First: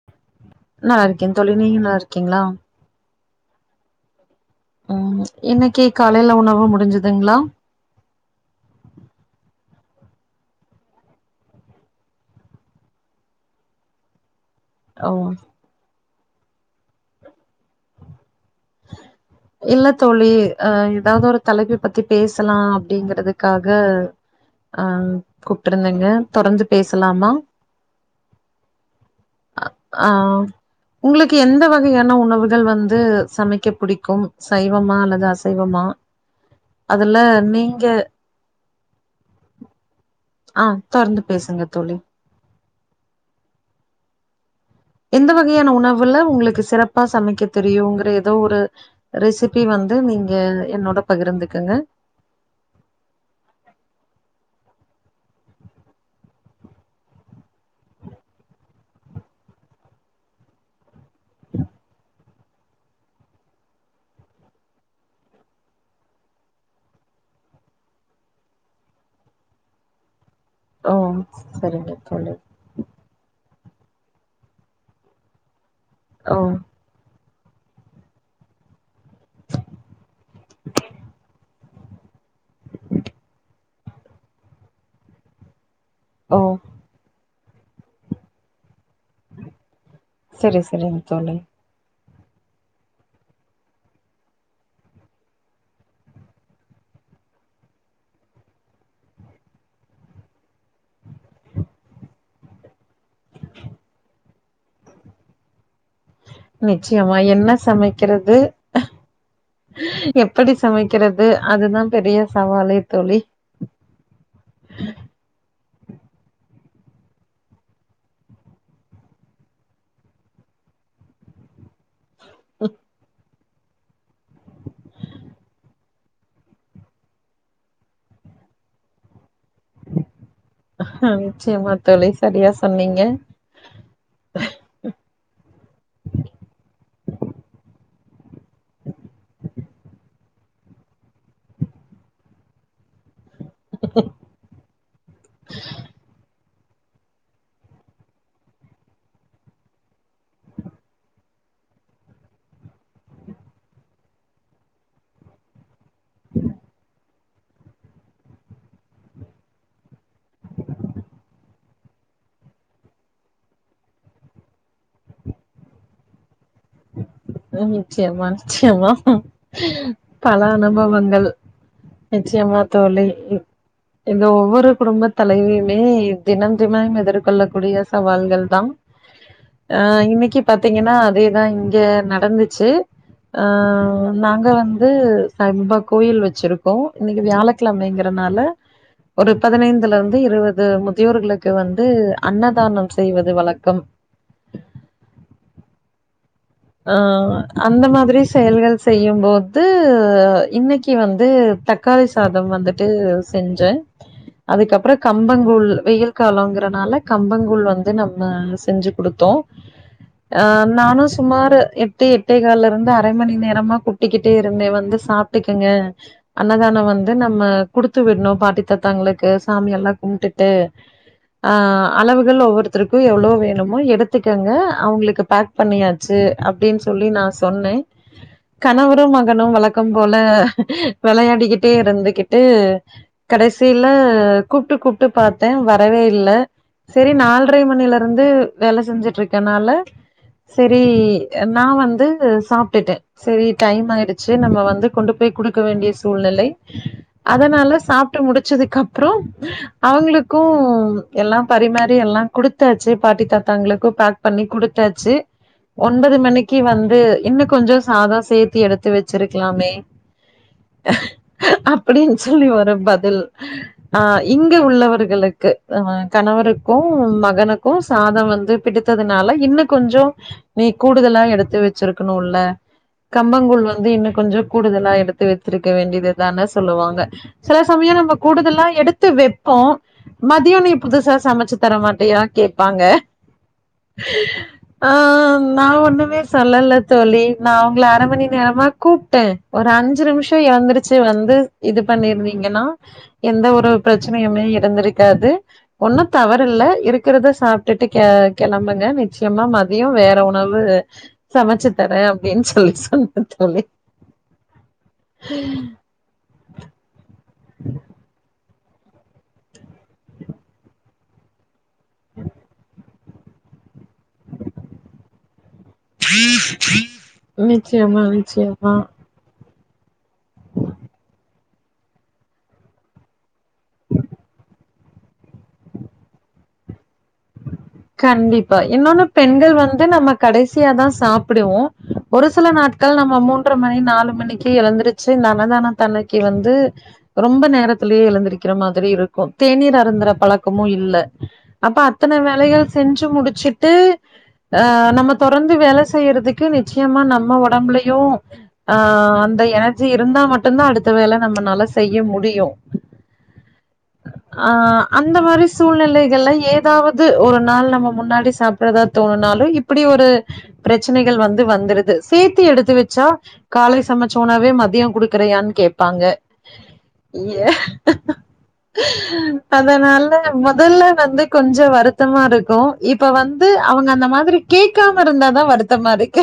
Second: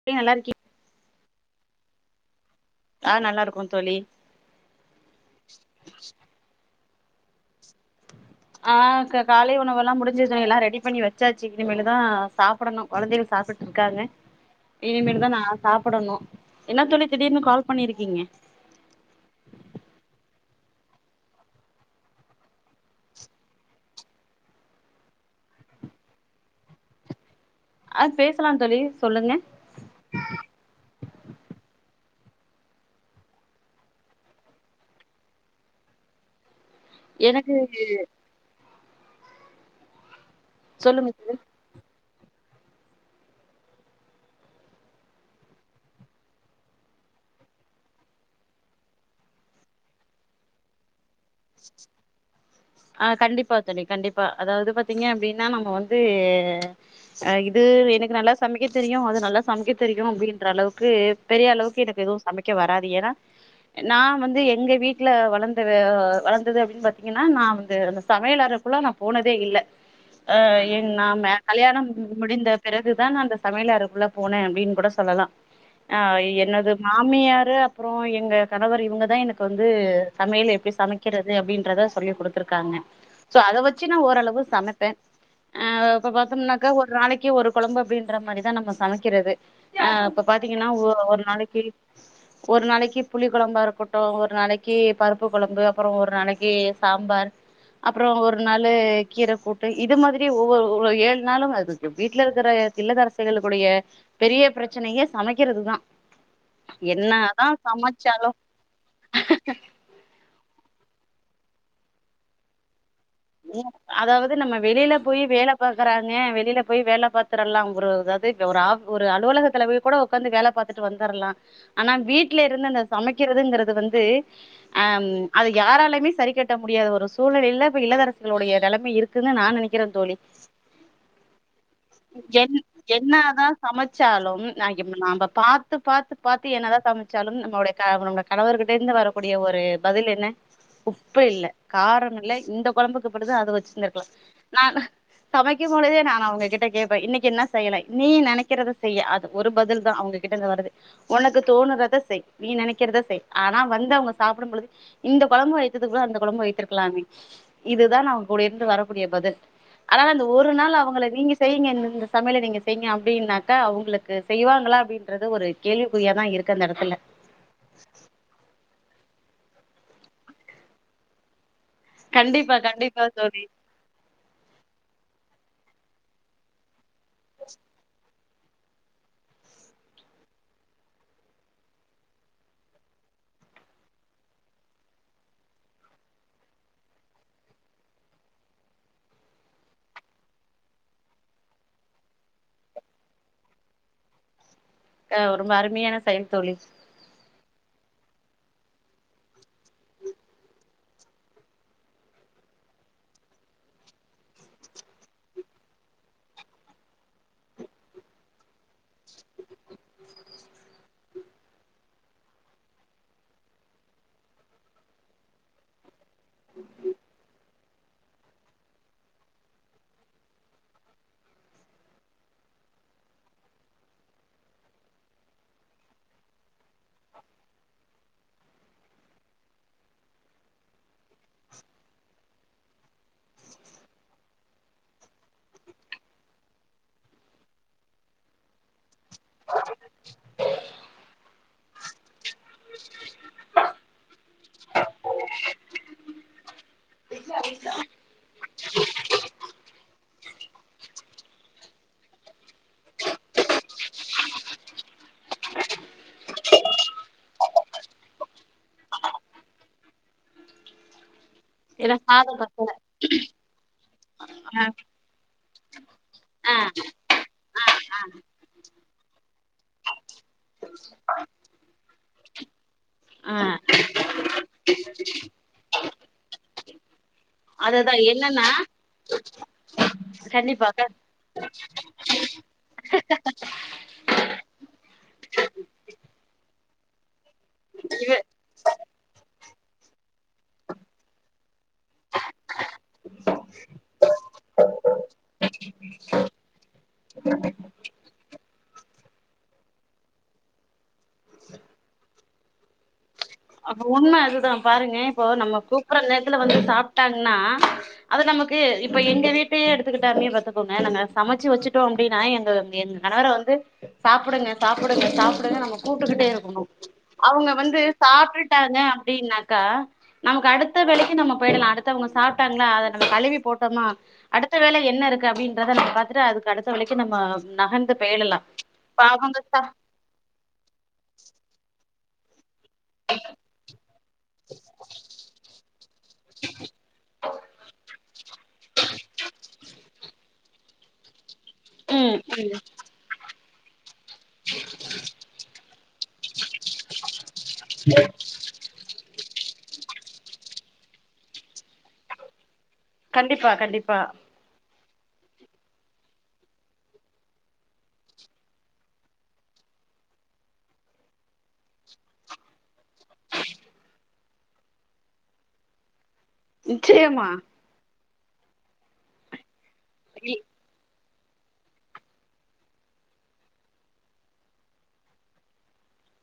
எப்டி நல்லா இருக்கீங் நல்லாருகே தோழி நீங்க நல்லா இருக்கீங்களா ஆ நல்லா இருக்கோ தோழி ஆமா இன்னைக்கு காலேல உணவு முடிஞ்சுதுங்ளா ஆ கா காலை உணவெல்லாம் முடிஞ்சுச்சு எல்லா ரெடி பண்ணி வச்சாச்சு இனிமேலு தான் சாப் சாப்டன்னும் குழந்தைகள் சாப்டுட்டு இருக்காங்க ஓ இனிமேலு தான் நா சாப்டோணு என்ன தோழி திடீர்னு கால் பண்ணியிருக்கீங்க இல்ல தோழி அ எதாவ ஒரு தலைப்பு பத்தி பேசலாம் அப்டிங்குறதுக்காக அ கூப்டு இருந்தீங்க தொடர்ந்து பேசலாமா ஆ பேசலாம் தோழி சொல்லுங்க அ ஆ உங்களுக்கு எந்த வகயான உணவுகள் வந்து சமைக்க புடிக்கும் சைவமா அல்லது அசைவமா அதுல எனக்கு நீங்க ஆ சொல்லுங்க தொடர்ந்து பேசுங்க தோழி எந்த வகயான உணவுல உங்ளுக்கு சிறப்பா சமைக்க தெரியுங்ற ஏதோ ஒரு ரெசிபி வந்து நீங்க என்னோட பகிர்ந்துக்கொங்க ஆ கண்டிப்பா தோழி கண்டிப்பா அதாவது பாத்தீங்க அப்டின்னா நம்ம வந்து அ இது எனக்கு நல்லா சமைக்க தெரியும் அது நல்லா சமைக்க தெரியும் அப்டின்ற அளவுக்கு பெரிய அளவுக்கு எனக்கு எதுவு சமைக்க வராது ஏன்னா நா வந்து எங்க வீட்ல வளந்த வ வளந்தது அப்டின்னு பாத்தீங்கன்னா நா வந்து அந்த சமயல் அறக்குள்ள நா போனதே இல்ல ஆ ஏ ஓ நாம கல்யாணம் சரிங்க தோழி முடிந்த பிறகுதான் நா அந்த சமயல் அறக்குள்ள போனன் அப்டின்னு கூட சொல்லலாம் ஆ ஓ என்னது மாமியாரு அப்புறம் எங்க கணவர் இவுங்கதான் எனக்கு வந்து சமயல் எப்டி சமைக்க கிறது அப்டீன்றத சொல்லி் குடுத்துருக்காங்க சோ அத வச்சு நா ஓரளவு சமைப்பன் ஆ இப்ப ஓ பாத்தோம்னாக்கா ஒரு நாளைக்கு ஒரு கொழம்பு அப்டின்ற மாரிதான் நம்ம சமைக்க கிறது அ இப்ப சரி பாத்தீங்கன்னா ஓ சரிங்க ஒரு தோழி நாளைக்கு ஒரு நாளைக்கு புளி கொழம்பா இருக்கட்டும் ஒரு நாளைக்கு பருப்பு கொழம்பு அப்றோம் ஒரு நாளைக்கு சாம்பார் அப்றோம் ஒரு நாளு கீர கூட்டு இது மாதிரி ஒவ்வொரு ஒவ்வொரு ஏழு நாளும் அது இப்ப வீட்ல இருக்ற இல்லதரிசைகளுக்குடைய பெரிய பிரச்சனயே சமக்கிறதுதா நிச்சியமா என்ன சமைக்குறது எப்படி சமைக்குறது அதுதான் பெரிய சவாலே தோழி அதாவது நம்ம வெளில போய் வேல பாக்குறாங்க வெளில போய் வேல பாத்துரலாம் கூட எதாது ஒரு அ ஒரு அலுவலகத்துல கூட உக்காந்து வேல பாத்துட்டு வந்தரலாம் ஆனா வீட் ட்ல இருந்து அந்த சமைக்கிறதுங்குறது வந்து அம் அத யாராலுமே சரி கட்ட முடியாத ஒரு சூழ்நிலைல்ல இப்ப இல்லத்தரசி சிகளுடைய நெலமை இருக்குன்னு நா நெனைக்கிறேன் தோழி ஆ நிச்சியமா தோழி சரியா சொன்னீங்க சமச்சாலும் நா எம் நாம்ப பாத்து பாத்து பாத்து என்னதான் சமச்சாலும் நம்மளுடைய கவுங்க கணவர் கிட்ட இருந்து வரக்கூடிய ஒரு பதில் என்ன உப்பு இல்ல காரோம் இல்ல இந்த குழம்புக்கு போடுறது அத வச்சுருந்திருக்கலாம் நானு சமைக்கு பொழுதே நான் அவங்க கிட்ட கேப்பேன் இன்னைக்கு என்ன செய்யனு நீ நெனக்கிறத செய் அது ஒரு பதில் தான் அவுங்க கிட்டந்து வருது ஒனக்கு தோணுறத செய் நீ நினக்கிறத செய் ஆனா வந்து அவுங்க சாப்டும் பொழுது இந்த கொழம்பு வைக்குறதுக்கு கூட அந்த கொழம்ப வைத்திருக்கலாமே இதுதான் நா அவுங்க கூட இருந்து வரக்கூடிய பதில் ஆனால அந்த ஒரு நாள் அவுங்கள நீங்க செய்ங்க இந்தெந்த சமயல நீங்க செய்ங்க அப்டின்னாக்கா அவுங்ளுக் க்கு செய்வாங்ளா அப்டின்றது ஒரு கேள்விக்குறியாதா இருக்கு அந்த எடத்துல நிச்சியமா நிச்சியமா பல அனுபவங்கள் கண்டிப்பா நிச்சியமா கண்டிப்பா தோழி இந்த ஒவ்வொரு குடும்பத் தலைவியுமே தினம்தினோ எ திர்கொள்ளக்கூடிய சவால்கள் தா ஆ இன்னக்கி பாத்தீங்கன்னா அதேதா இங்க நடந்துச்சு ஆ நாங்க வந்து சாய் பாபா கோயில் வச்சிருக்கோ இன்னக்கி வியாழ க்ழமைங்கறனால ஒரு பதினைந்துலந்து இருவது முதியோர்களுக்கு வந்து அன்னதானம் செய்வது வழக்கம் ஆ ரொம்ப அருமயான செயல் தோழி ஆ அந்த மாதிரி செயல்கள் செய்யம்போது இன்னக்கி வந்து த க்காளி சாதம் வந்துட்டு செஞ்சே அதுக்கப்றோ கம்பங்கூழ் வெயில் காலோங்றனால கம்பங்ககூழ் வந்து நம்ம செஞ்சு குடுத்தோ ஆ நானு சுமாரு எட்டு எட்டே கால்லருந்து அரை மணி நேரமா குட்டிக்கிட்டே இருந்தே வந்து சாப்ட்டுக்கங்க அன்னதானோ வந்து நம்ம குடுத்து விட்னு பாட்டித் தாத்தாங்களுக்கு சாமியெல்லா கும்ட்டுட்டு ஆ அளவுகள் ஒவ்வொருத்தருக்கு எவ்ளோ வேணுமோ எடுத்துக்கங்க அவுங்களுக்கு பேக் பண்ணியா ச்சு அப்டின் சொல்லி நா சொன்னே கணவரு மகனு வழக்கம் போல வெளயாடிக்கிட்டே இருந்துகிட்டு கடைசில கூப்ட்டு கூப்ட்டு பாத்தே வரவே இல்ல செரி நால்ட்ரை மணிலருந்து வேல செஞ்சுட்ருக்கன்னால [unintelligible] செரி நா வந்து சாப்ட்டுட்டே செரி டைம்மாய்டுச்சு நம்ப வந்து கொண்டு போய் குடுக்க வேண்டிய சூழ்நிலை அதனால சாப்ட்டு முடிச்சதுக்கப்றோ அவுங்ளுக்கு எல்லா பரிமாறி எல்லா குடுத்தாச்சு பாட்டி தாத்தாங்ளுக்கு பேக் பண்ணி குடுத்தாச்சு ஒன்பது மணிக்கி வந்து இன்னு கொஞ்சோ சாதோ சேத்தி எடுத்து வச்சிருக்லாமே அ ஏன்னா அப்டின் சாதோ சொல்லி பத்தல ஒரு பதில் ஆ இங்க ஆ உள்ளவர்களுக்கு ஆ ஆ கணவருக்கு மகனுக்கு சாதோ வந்து பிடித்ததுனால இன்னு கொஞ்சோ நீ கூடுதலா எடுத்து வச்சிருக்கணுல ஆ கம்பங்கூழ் வந்து இன்னு கொஞ்சோ கூடுதலா எடுத்து வச்சிருக்க வேண்டியது தானே சொல்லுவாங்க சில சமயோ அதுதா நம்ப என்னன்னா கூடுதலா எடுத்து வெப் போ மதியோ கண்டிப்பா நீ க புதுசா சமச்சு தர மாட்டியா கேப்பாங்க ஆ நா ஒன்னுமே சொல்லல தோழி நா உங்கள அர இது மணி நேரமா கூப்டே ஒரு அஞ்சு நிம்ஷோ எழுந்திருச்சு வந்து இது பண்ணிருந்தீங்கன்னா எந்த ஒரு பிரச்சனயுமே இருந்திருக்காது ஒன்னு தவறில்ல இருக்றத சாப்ட்டுட்டு கெ கெளம்புங்க நிச்சயமா ம தியோ வேற உணவு சமச்சு தரே அப்டின் சொல்லி சொன் அப்ப உண்ம அதுதா பாருங்க இப்போ நம்ம கூப்புற நேரத்துல வந்து சாப்ட்டாங்ன்னா அது நமக்கு இப்ப எங்க வீட்டயே எடுத்துக்கிட்டாமி பாத்துக்கோங்க நாங்க சமச்சு வச்சுட் டோ அப்டின்னா எங்க எங் கணவர வந்து சாப்புடுங்க சாப்புடுங்க சாப்புடுங்க நம்ம கூப்டுகுட்டே இருக்கணு அவுங்க வந்து நிச்சயமா நிச்சயமா சாப்ட்டுட்டாங்க அப்டின்னாக்கா நமக்கு அடுத்த வேலைக்கு நம்ம போய்டலா அடுத்தவங்க சாப்ட்டாங்ளா அத நம்ம கழுவி போட்டோமா அடுத்த வேல என்ன இருக்கு அப்டின்றத நம்ம பாத்துட்டு அதுக்கு அடுத்த வேளைக்கு நம்ம நகர்ந்து போயிடலா கண்டிப்பா இப்ப இன்னொன்னு அவங்க பெண்கள் சா வந்து நமக் கடைசியாதா சாப்புடுவோ ஒரு சில நாட் கள் நம்ம மூண்ற மணி நாலு மணிக்கு எழுந்திருச்சு இந்த அன்னதானத் தன்னைக்கி வந்து ரொம்ப நேரத்துலயே எழுந்திரி கிறமாதிரி இருக்கு தேநீர் அருந்துறப்பழக்கமு இல்ல அப்ப ம் அத்தன ம் வேலைகள் செஞ்சு முடிச்சுட்டு ஆ நம்ம தொடர்ந்து வேல செய்யறதுக்கு நிச்சியமா நம்ம ஒட ஒடம்புலயு ஆ அந்த எனர்ஜி இருந்தாமட்டுதா அடுத்த வேல நம்ம நால செய்ய முடியு கண்டிப்பா கண்டிப்பா ஆ அந்தமாரி சூழ்நிலைகள்ல ஏதாவது ஒரு நாள் நம்ம முன்னாடி சாப்ட்றதா துங்கனாலு இப்டி ஒரு ப்ரச்சனைகள் வந்து வந்துருது சேத்தி எடுத்து வெச் சா காலை சமச்ச உணவே மதியோ குடுக்கறியான் கோப்பாங்க நிச்சயமா ஏ அதனால இ மொதல்ல வந்து கொஞ்சோ வருத் தமா இருக்கு இப்ப வந்து அவுங்க அந்த மாதிரி கேக்காம இருந்தாதா வருத்தமா இருக்கு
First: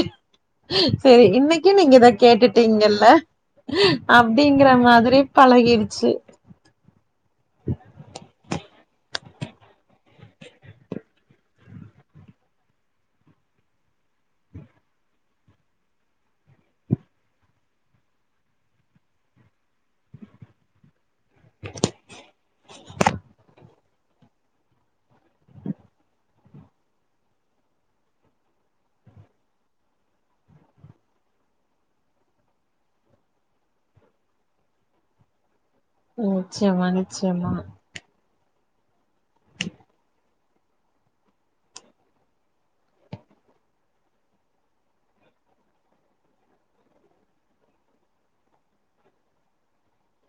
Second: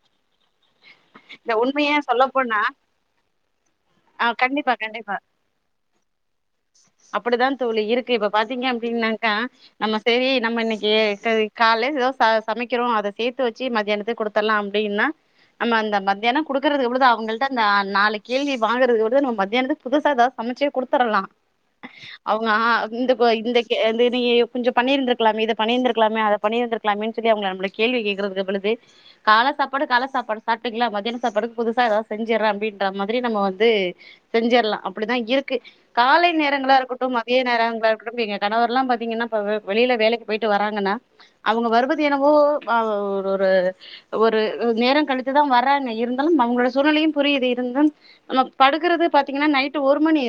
சேரி இந்த இன்னிக்கி நீங்க உண்மைய இத சொல்ல போனா கேட்டுடீங்கல்ல ஆ அப்டிங்கற கண்டிப்பா கண்டிப்பா மாதிரி பழகிருச்சு அப்டிதா தோழி இருக்கு இப்ப பாத்தீங்க அப்டினாக்கா நம்ம சேரி நம்ம இன்னிக்கி க கால்லே எதோ ச சமைக்கிறோ அத சேத்து வெச்சு மத்தியானத்துக்கு குடுத் இதலா அப்டின்னா நம்ம அந்த மத்தியானோ குடுக்கறது எப்டிதா அவுங்கள்ட அந்த நாலு கேள்வி வாழறதுவுட நம்ம மத்தியானத்துக் புதுசா எதா சமச்சே குடுத்தறலா அவுங்க ஆ இந்த போய் இந்த அந்த இது நீங்க கொஞ்சோ பண்ணிருந்திருக்கலாமே இத பண்ணிருந்திருக்கலாமே அத பண்ணிருந்திருக்லாமேன் சொல்லி அவுங்கள நம்மள கேள்வி கேக்கறதுகு பொழுது கால சாப்பாடு கால சாப்பாடு சாப்ட்டுக்ளா மதியான சாப்பாடுக் புதுசா எதா செஞ்சிற்றே அப்டின்றமாதிரி நம்ம வந் து செஞ்சற்லா அப்டிதா இருக்கு காலை நேரேங்களா நிச்சயமா, இருகட்டு மதிய நிச்சயமா, நேரங்களா இருகட்டு பிரியா கணவர்லா பாத்தீங்கன்னா இப்ப வெளில வேலைக்கு போய்ட்டு வராங்கன்னா அவுங்க வருவது என்னவோ ஆ ஒரு ஒரு ஒரு நேரம் கழித்துதா வராங்க இருந்தாலு அவுங்களோட சூழ்நிலையு புரிது இருந்தும் நம்ம படுக்குறது பாத்தீங்கன்னா நைட்டு ஒரு மணி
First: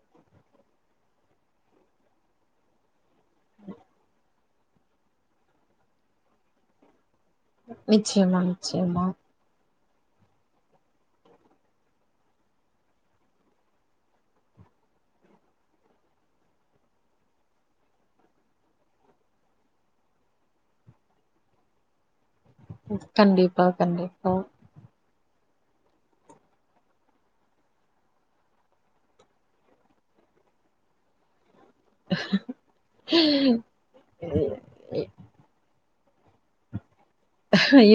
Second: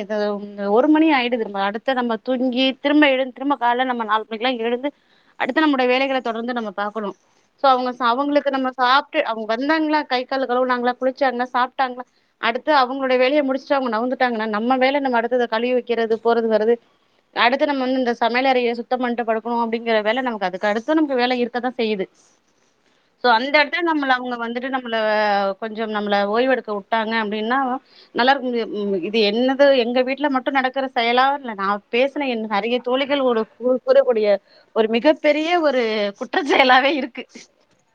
ஒரு மணி ஆய்டுது நம்ப அடுத்த நம்ம துங்கி திரும்ப எழுது திரும்ப கால்ல நம்ம நாலு மணிக்குலா எழுந்து அடுத்து நம்முடைய வேலைகள தொடர்ந்து நம்ம பாக்கணும் சோ அவுங்க சா நிச்சயமா, அவுங்களுக்கு நம்ம நிச்சயமா. சாப்ட்டு அவுங்க வந்தாங்களா கை கால் கலுவுனாங்களா குளிச்சாங்களா சாப்ட்டாங்களா அவுங்களுடைய வேலைய முடிச்சுட்டு அவுங்க நவுந்துட்டாங்கன்னா நம்ம வேல நம்ம அடுத்தத கழுவி வெக்கிறது போறது வரது அடுத்து நம்ம வந்து இந்த சமையலறைய சுத்தோ பண்ட்டு படுக்கணு அப்டிங்கிற வேல நமக்கு அதுக்கு அடுத்து நமக்கு வேல இருக்கதா செய்து ம், சோ அந்த கண்டிப்பா, எடத்து நம்மள அவுங்க கண்டிப்பா. வந்துட்டு நம்மள கொஞ்சோ நம்மள ஓய்வெடுக்க உட்டாங்க அப் டினா நல்லாருக்கமுடியு இது என்னது எங்க வீட்ல மட்டு நடக்கற செயலா இல்ல நா பேசனா என் நறைய தோழிகள் ஒட கூறக்கூடிய ஒரு மிகபெரிய ஒரு குற்றசெயலாவே இருக்கு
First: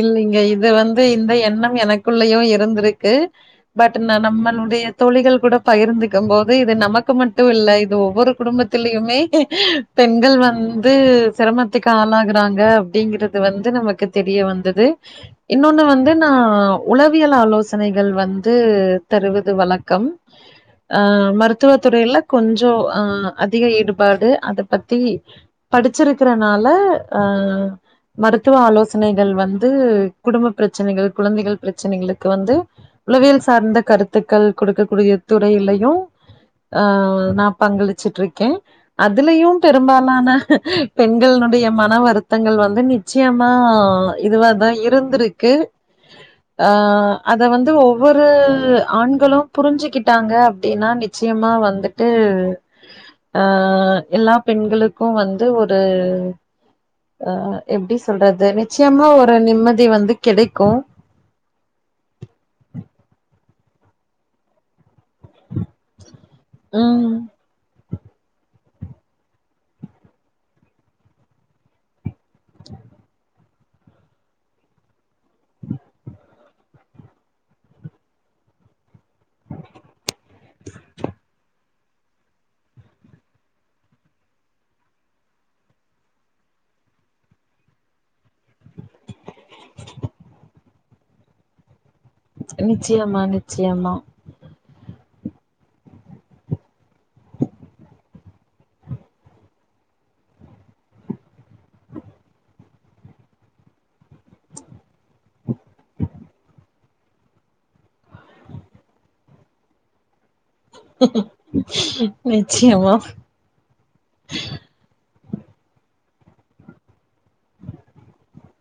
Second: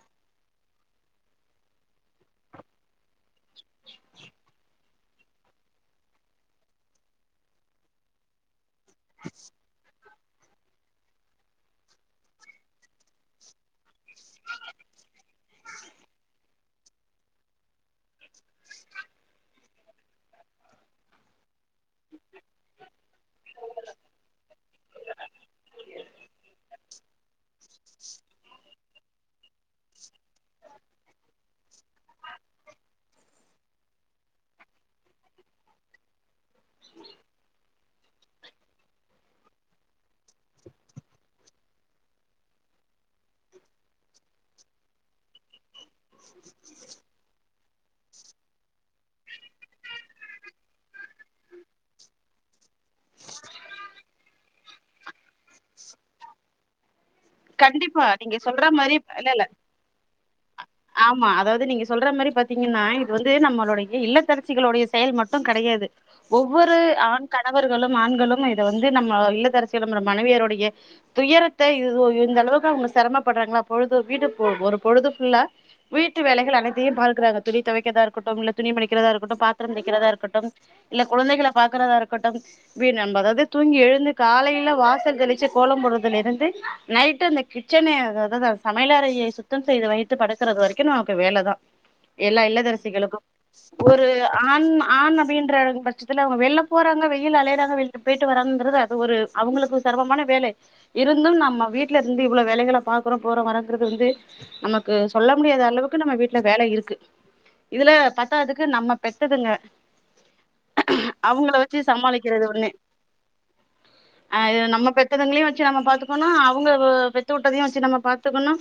இல்லைங்க இது வந்து இந்த எண்ணம் எனக்குள்ளயு இருந்திருக்கு பட் நா நம்மளுடைய தோழிகள்கூட பகிர்ந்துக்கபோது இது நமக்கு மட்டு இல்ல இது ஒவ்வொரு குடும்பத்திலியுமே பெண்கள் வந்து சிரமத்துக்கு ஆளாகறாங்க அப்டிங்கறத வந்து நமக்கு தெரிய வந்தது இன்னொன்னு வந்து நா உளவியல் ஆலோசனைகள் வந்து தருவது வழக்கம் ஆ மருத்துவ துறையில கொஞ்சோ‌ ஆ அதிக ஈடுபாடு அத பத்தி படிச்சிருக்கிறனால ஆ மருத்துவ ஆலோசனைகள் வந்து குடும்ப பிரச்சனைகள் குழந்தைகள் பிரச்சனைகளுக்கு வந்து உளவியல் சார்ந்த கருத்துக்கள் குடுக்கக்க கூடிய துறைையிலையு ஆ நா பங்களிச்சிட்டு இருக்கே அதுலையு பெரும்பாலான பெண்கள்னுடைய மன வருத்தங்கள் வந்து நிச்சயமா ஆ இதுவாதா இருந்துருக்கு ஆ அத வந்து ஒவ்வொரு ஆண்களு புரிஞ்சிக்கிட்டாங்க அப்டின்னா நிச்சயமா வந்து உவு ஆ எல்லா பெண்களுக்கு வந்து ஒரு அ எப்டி கண்டிப்பா நீங்க சொல்றது சொல்ற மாரி நிச்சயமா இல்ல ஒரு இல்ல நிம்மதி வந்து கிடைக்கு ஆமா அதாவது நீங்க சொல்ற மாரி பாத்தீங்ன்னா இது வந்து நம்மளுடைய இல்லத்தரசிகளுடைய செயல் மட்டு கெடையாது ஒவ்வொரு ம் ஆண் [inaudible] கணவர்களும் ஆண்களும் இத வந்து நம்ம இல்லதரசியளும் மனைவியருடைய துயரத்தை இது ந்த அளவுக்கு அவங்க சிரமப்படுறாங்களா பொழுது வீடு ஒரு பொழுதுஃபுல்லா வீட்டு வேலைகள் அனைத்தையும் பார்க்கிறாங்க துணி துவைக்கிறத இருக்கட்டு இல்ல துணி மடிக்கிறதா இருக்கட்டும் பாத்திர தேய்கிறதா இருக்கட்டும் இல்ல குழந்தைகளை பாக்குறதா இருக்கட்டும் வீண் நண்ப அதாவது தூங்கி எழுந்து காலையில வாசல் தெளிச்சு கோலம் போடுறதுல இருந்து நைட்டு அந்த கிச்சன அதாவது ந்த சமையலறையை சுத்தம் செய்து வைத்து படுக்கறது வரைக்கு நமக்கு வேல தா எல்லா நிச்சயமா இல்லதரசிகளுக்கும் நிச்சயமா ஒரு ஆண் ஆண் அப்டின்ற பட்சத்துல அவங்க வெளில போறாங்க வெயில் அலையறாங்க வெளில போயிட்டு வராங்ககிறது அது ஒரு அவங்களுக்கு சிரமமான வேலை இருந்தும் நம்ம வீட்டுல இருந்து இவ்ள வேலைகளை பாக்குறோ போறோ வரங்கிறது வந்து நமக்கு சொல்ல முடியாத அளவுக்கு நம்ம வீட்டுல வேலை இருக்கு இதுல பத்தாதுக்கு நம்ம பெத்ததுங்க அவங்கள வச்சு சமாளிக்கிறது ஒன்னு நிச்சயமா அ இது நம்ம பெத் த்ததுங்களையு வச்சு நம்ம பாத்துக்கணு அவங்க பெத்து உட்டதையு வச்சு நம்ம பாத்துக்கணு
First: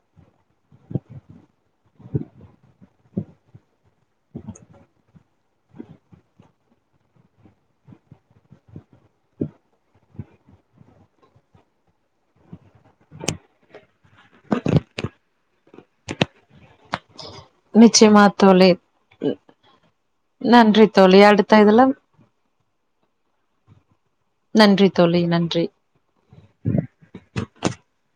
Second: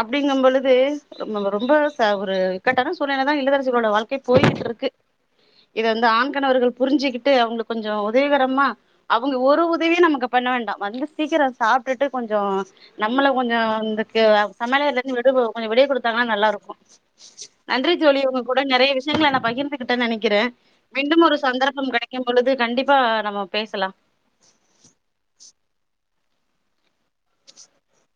அப்டிங்க பொழுது ரொம்ப ஒரு இக்கட்டான சூழ்நிலை தா இல்லதரசிகளோட வாழ்க்கை போய்கிட்டு இருக்கு இத வந்து ஆண்கணவர்கள் புரிஞ்சுக்கிட்டு அவங்களுக்கு கொஞ்சோ உதவிகரமா அவங்க ஒரு உதவியு நமக்கு பண்ண வேண்டா வந்து சீக்கிர சாப்பிட்டுட்டு கொஞ்சோ நம்மள கொஞ்சோ இந்தக்கு சமையல்கட்டுலருந்து விடு கொஞ்சோ விடை கொடுத்தாங்கன்னா நல்லாருக்கு நன்றி தோழி உங்க கூட நெறைய விஷயங்களே நா பகிர்ந்துகிட்டேன்னு நெனைக்கிறே நன்றி தோழி மீண்டும் ஒரு அடுத்த இதுல சந்தர்ப்பம் கிடைக் கும் பொழுது கண்டிப்பா நம்ம பேசலா நன்றி தோழி நன்றி [inaudible]